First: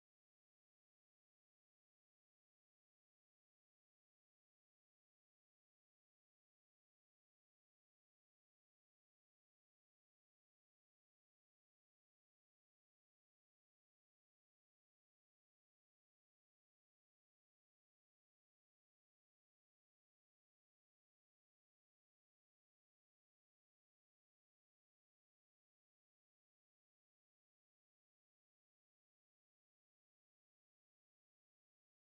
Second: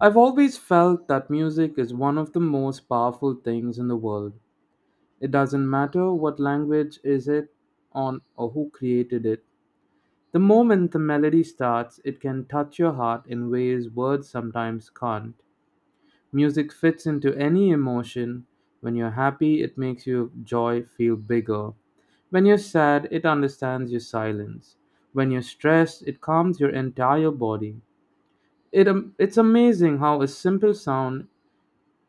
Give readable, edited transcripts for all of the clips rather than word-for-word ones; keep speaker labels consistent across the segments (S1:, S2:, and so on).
S1: I've always felt that music is one of the most powerful things in the world. It doesn't matter what language is it on or who created it. The moment the melody starts, it can touch your heart in ways words sometimes can't. Music fits into any emotion. When you're happy, it makes your joy feel bigger. When you're sad, it understands your silence. When you're stressed, it calms your entire body. It's amazing how a simple sound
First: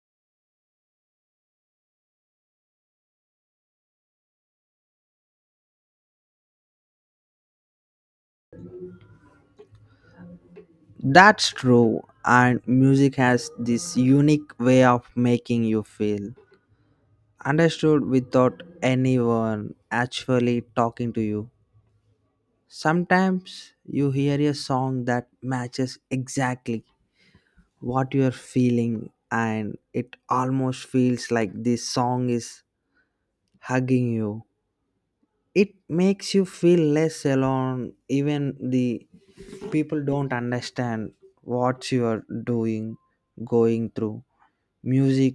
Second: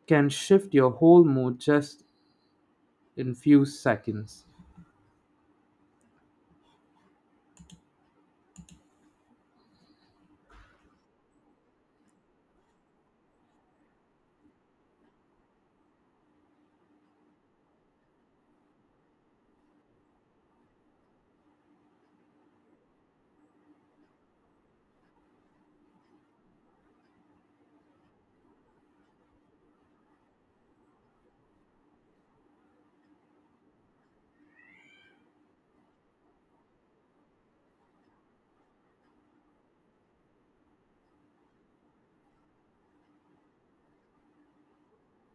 S1: can shift your whole mood just in few seconds.
S2: That's true, and music has this unique way of making you feel understood without anyone actually talking to you. Sometimes you hear a song that matches exactly what you're feeling, and it almost feels like this song is hugging you. It makes you feel less alone, even the people don't understand what you are doing, going through. Music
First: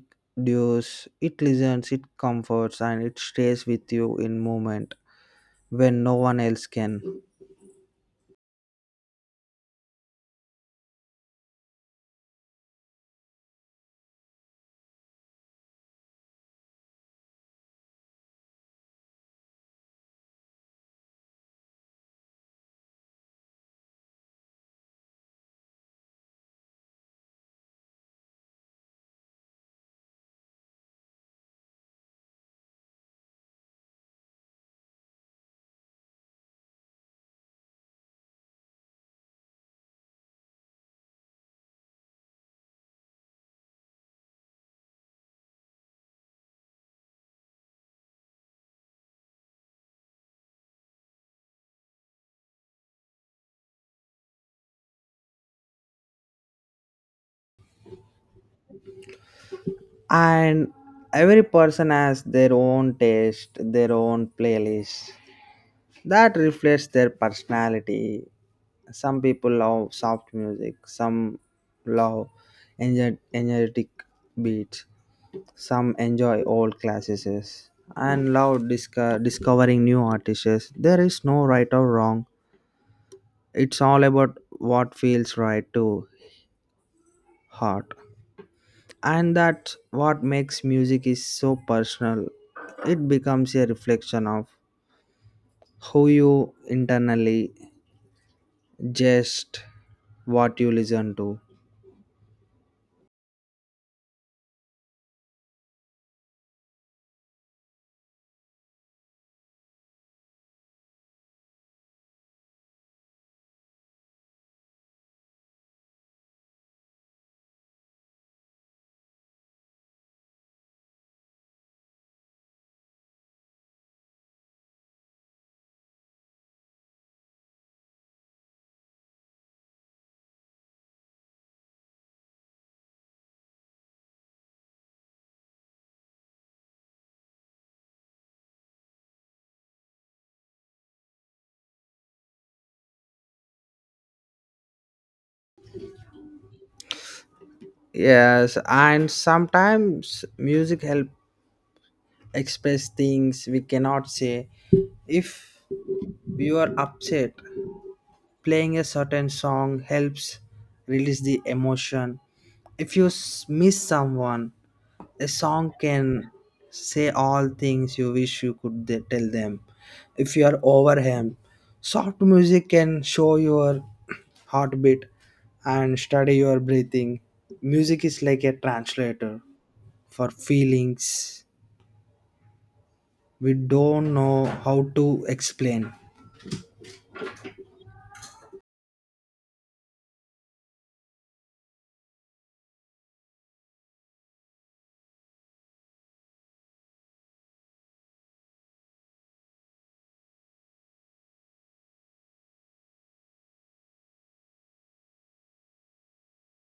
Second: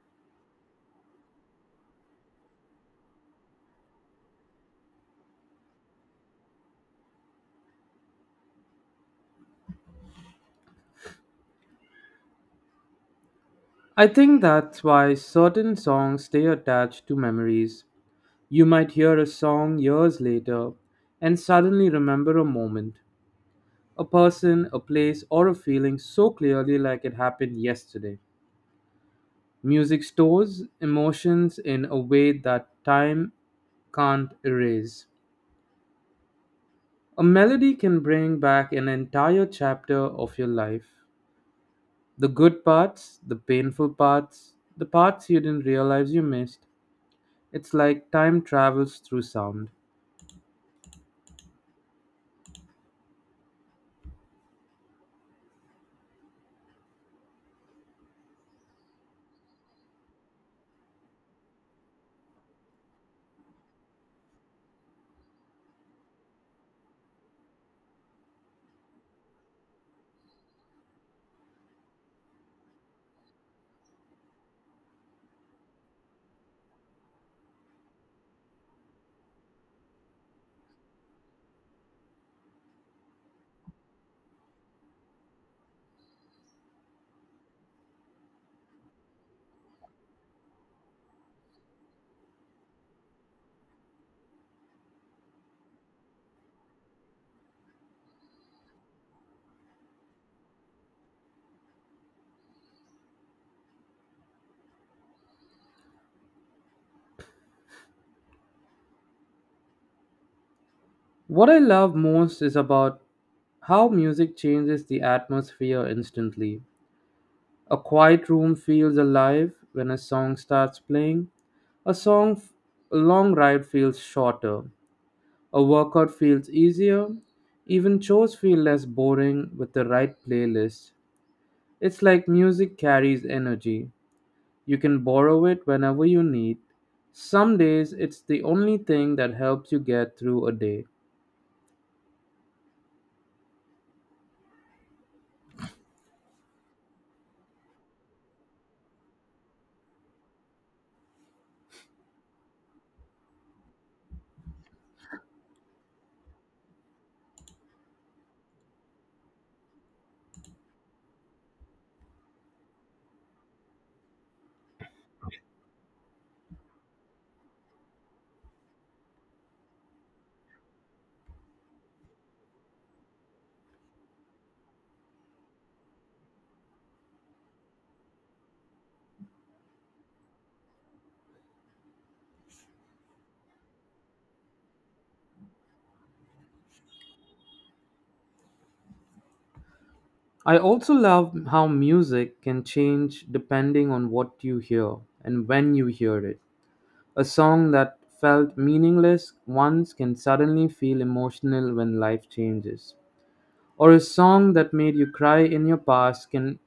S2: dues, it listens, it comforts, and it stays with you in moment when no one else can.
S1: I think that's why certain songs stay attached to memories. You might hear a song years later and suddenly remember a moment, a person, a place, or a feeling so clearly like it happened yesterday. Music stores emotions in a way that time can't erase. A melody can bring back an entire chapter of your life. The good parts, the painful parts, the parts you didn't realize you missed. It's like time travels through sound.
S2: And every person has their own taste, their own playlist that reflects their personality. Some people love soft music, some love energetic beats, some enjoy old classics and love discovering new artists. There is no right or wrong. It's all about what feels right to heart. And that's what makes music is so personal. It becomes a reflection of who you internally just what you listen to.
S1: What I love most is about how music changes the atmosphere instantly. A quiet room feels alive when a song starts playing. A song, f- a long ride feels shorter. A workout feels easier. Even chores feel less boring with the right playlist. It's like music carries energy. You can borrow it whenever you need. Some days it's the only thing that helps you get through a day.
S2: Yes, and sometimes music help express things we cannot say. If you are upset, playing a certain song helps release the emotion. If you miss someone, a song can say all things you wish you could they tell them. If you are overwhelmed, soft music can show your heartbeat and study your breathing. Music is like a translator for feelings we don't know how to explain.
S1: I also love how music can change depending on what you hear and when you hear it. A song that felt meaningless once can suddenly feel emotional when life changes. Or a song that made you cry in your past can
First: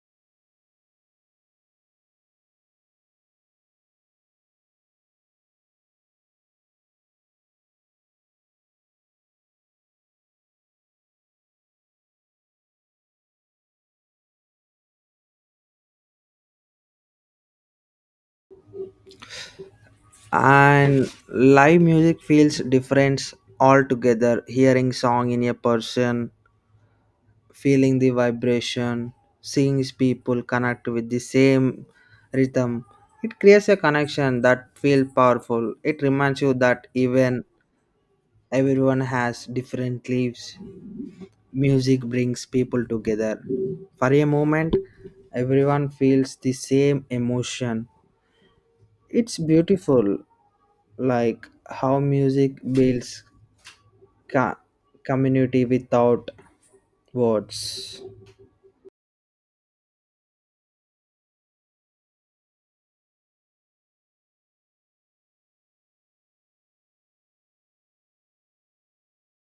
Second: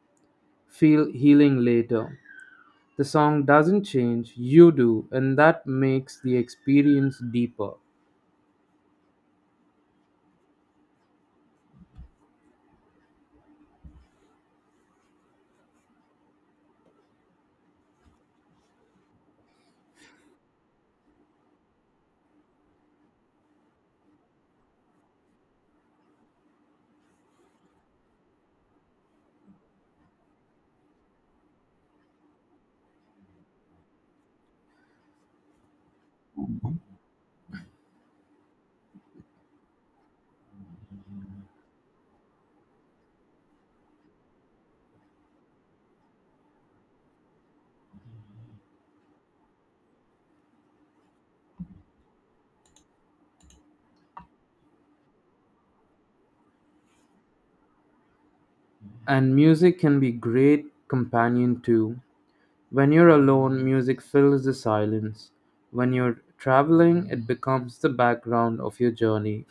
S1: feel healing later. The song doesn't change, you do, and that makes the experience deeper.
S2: And live music feels different altogether, hearing song in a person, feeling the vibration, seeing people connect with the same rhythm. It creates a connection that feel powerful. It reminds you that even everyone has different lives. Music brings people together. For a moment, everyone feels the same emotion. It's beautiful, like how music builds co- community without words.
S1: And music can be great companion too. When you're alone, music fills the silence. When you're traveling, it becomes the background of your journey.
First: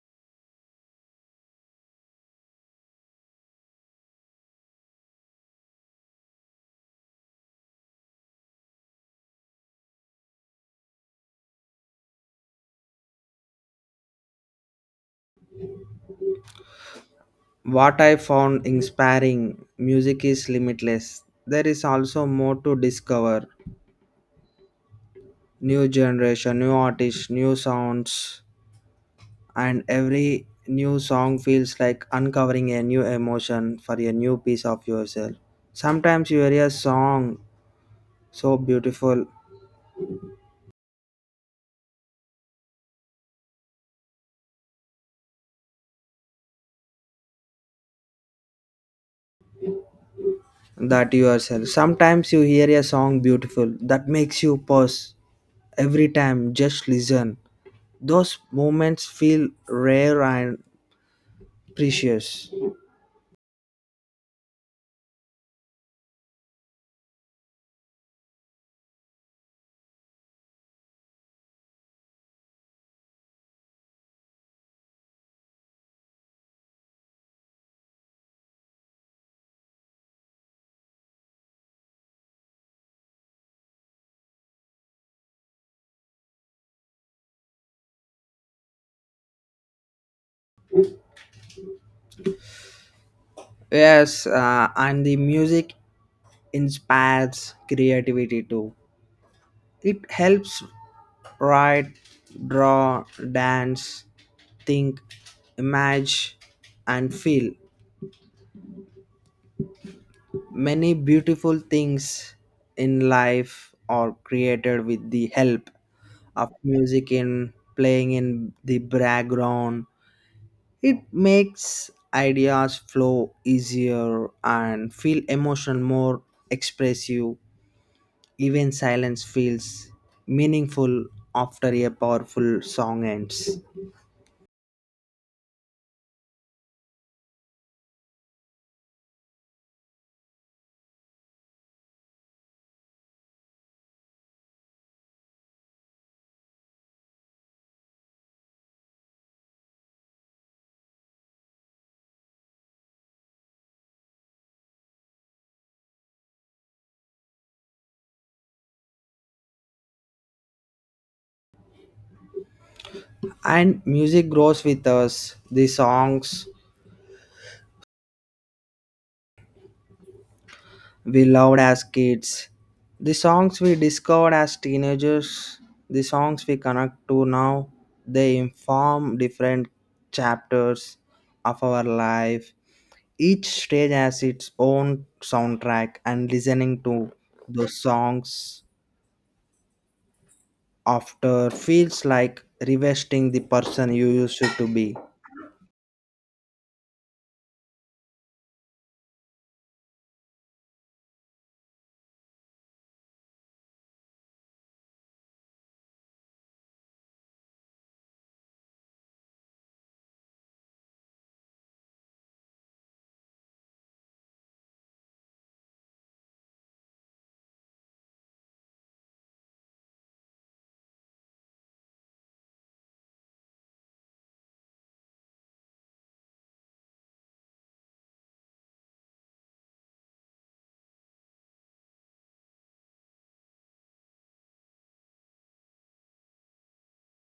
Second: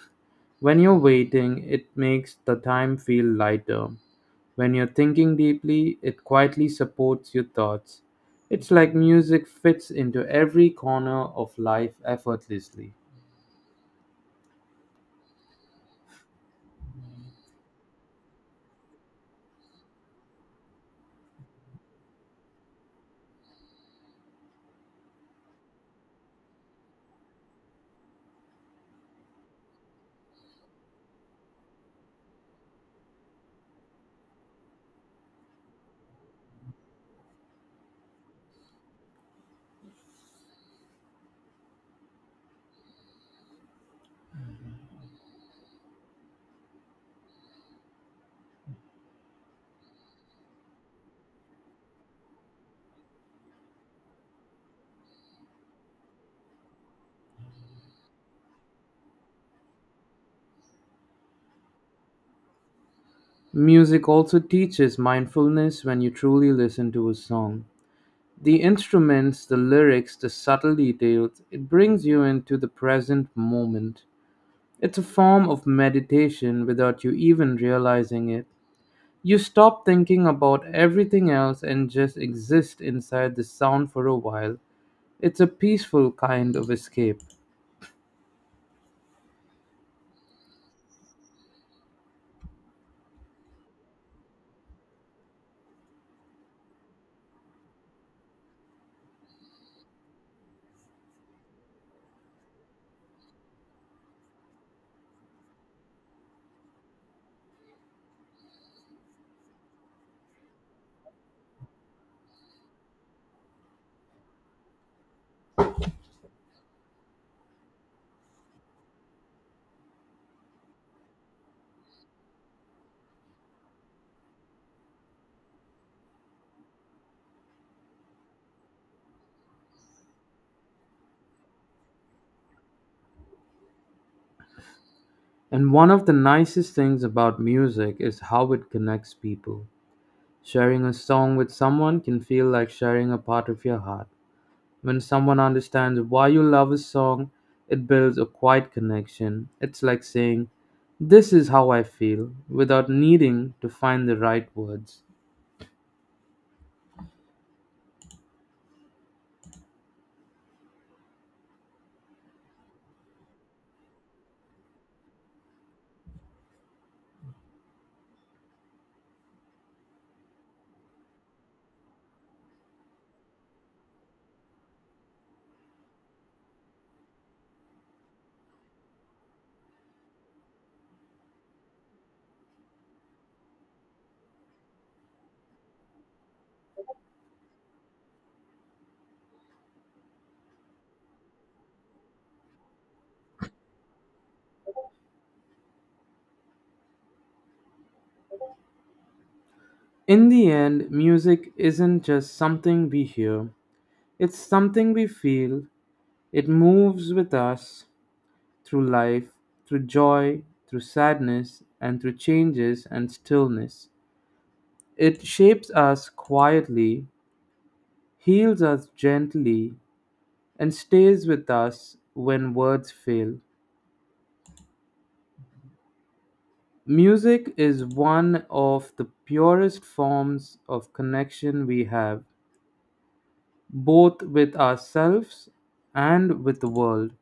S1: When you're waiting, it makes the time feel lighter. When you're thinking deeply, it quietly supports your thoughts. It's like music fits into every corner of life effortlessly.
S2: What I found inspiring music is limitless. There is also more to discover. New generation, new artists, new sounds, and every new song feels like uncovering a new emotion for a new piece of yourself. Sometimes you hear a song so beautiful that yourself. Sometimes you hear a song beautiful that makes you pause every time just listen. Those moments feel rare and precious.
S1: Music also teaches mindfulness when you truly listen to a song. The instruments, the lyrics, the subtle details, it brings you into the present moment. It's a form of meditation without you even realizing it. You stop thinking about everything else and just exist inside the sound for a while. It's a peaceful kind of escape.
S2: Yes, and the music inspires creativity too. It helps write, draw, dance, think, imagine, and feel. Many beautiful things in life are created with the help of music in playing in the background. It makes ideas flow easier and feel emotion more expressive. Even silence feels meaningful after a powerful song ends.
S1: And one of the nicest things about music is how it connects people. Sharing a song with someone can feel like sharing a part of your heart. When someone understands why you love a song, it builds a quiet connection. It's like saying, this is how I feel, without needing to find the right words.
S2: And music grows with us. The songs we loved as kids, the songs we discovered as teenagers, the songs we connect to now, they inform different chapters of our life. Each stage has its own soundtrack, and listening to those songs after feels like revesting the person you used to be.
S1: In the end, music isn't just something we hear, it's something we feel. It moves with us through life, through joy, through sadness, and through changes and stillness. It shapes us quietly, heals us gently, and stays with us when words fail. Music is one of the purest forms of connection we have, both with ourselves and with the world.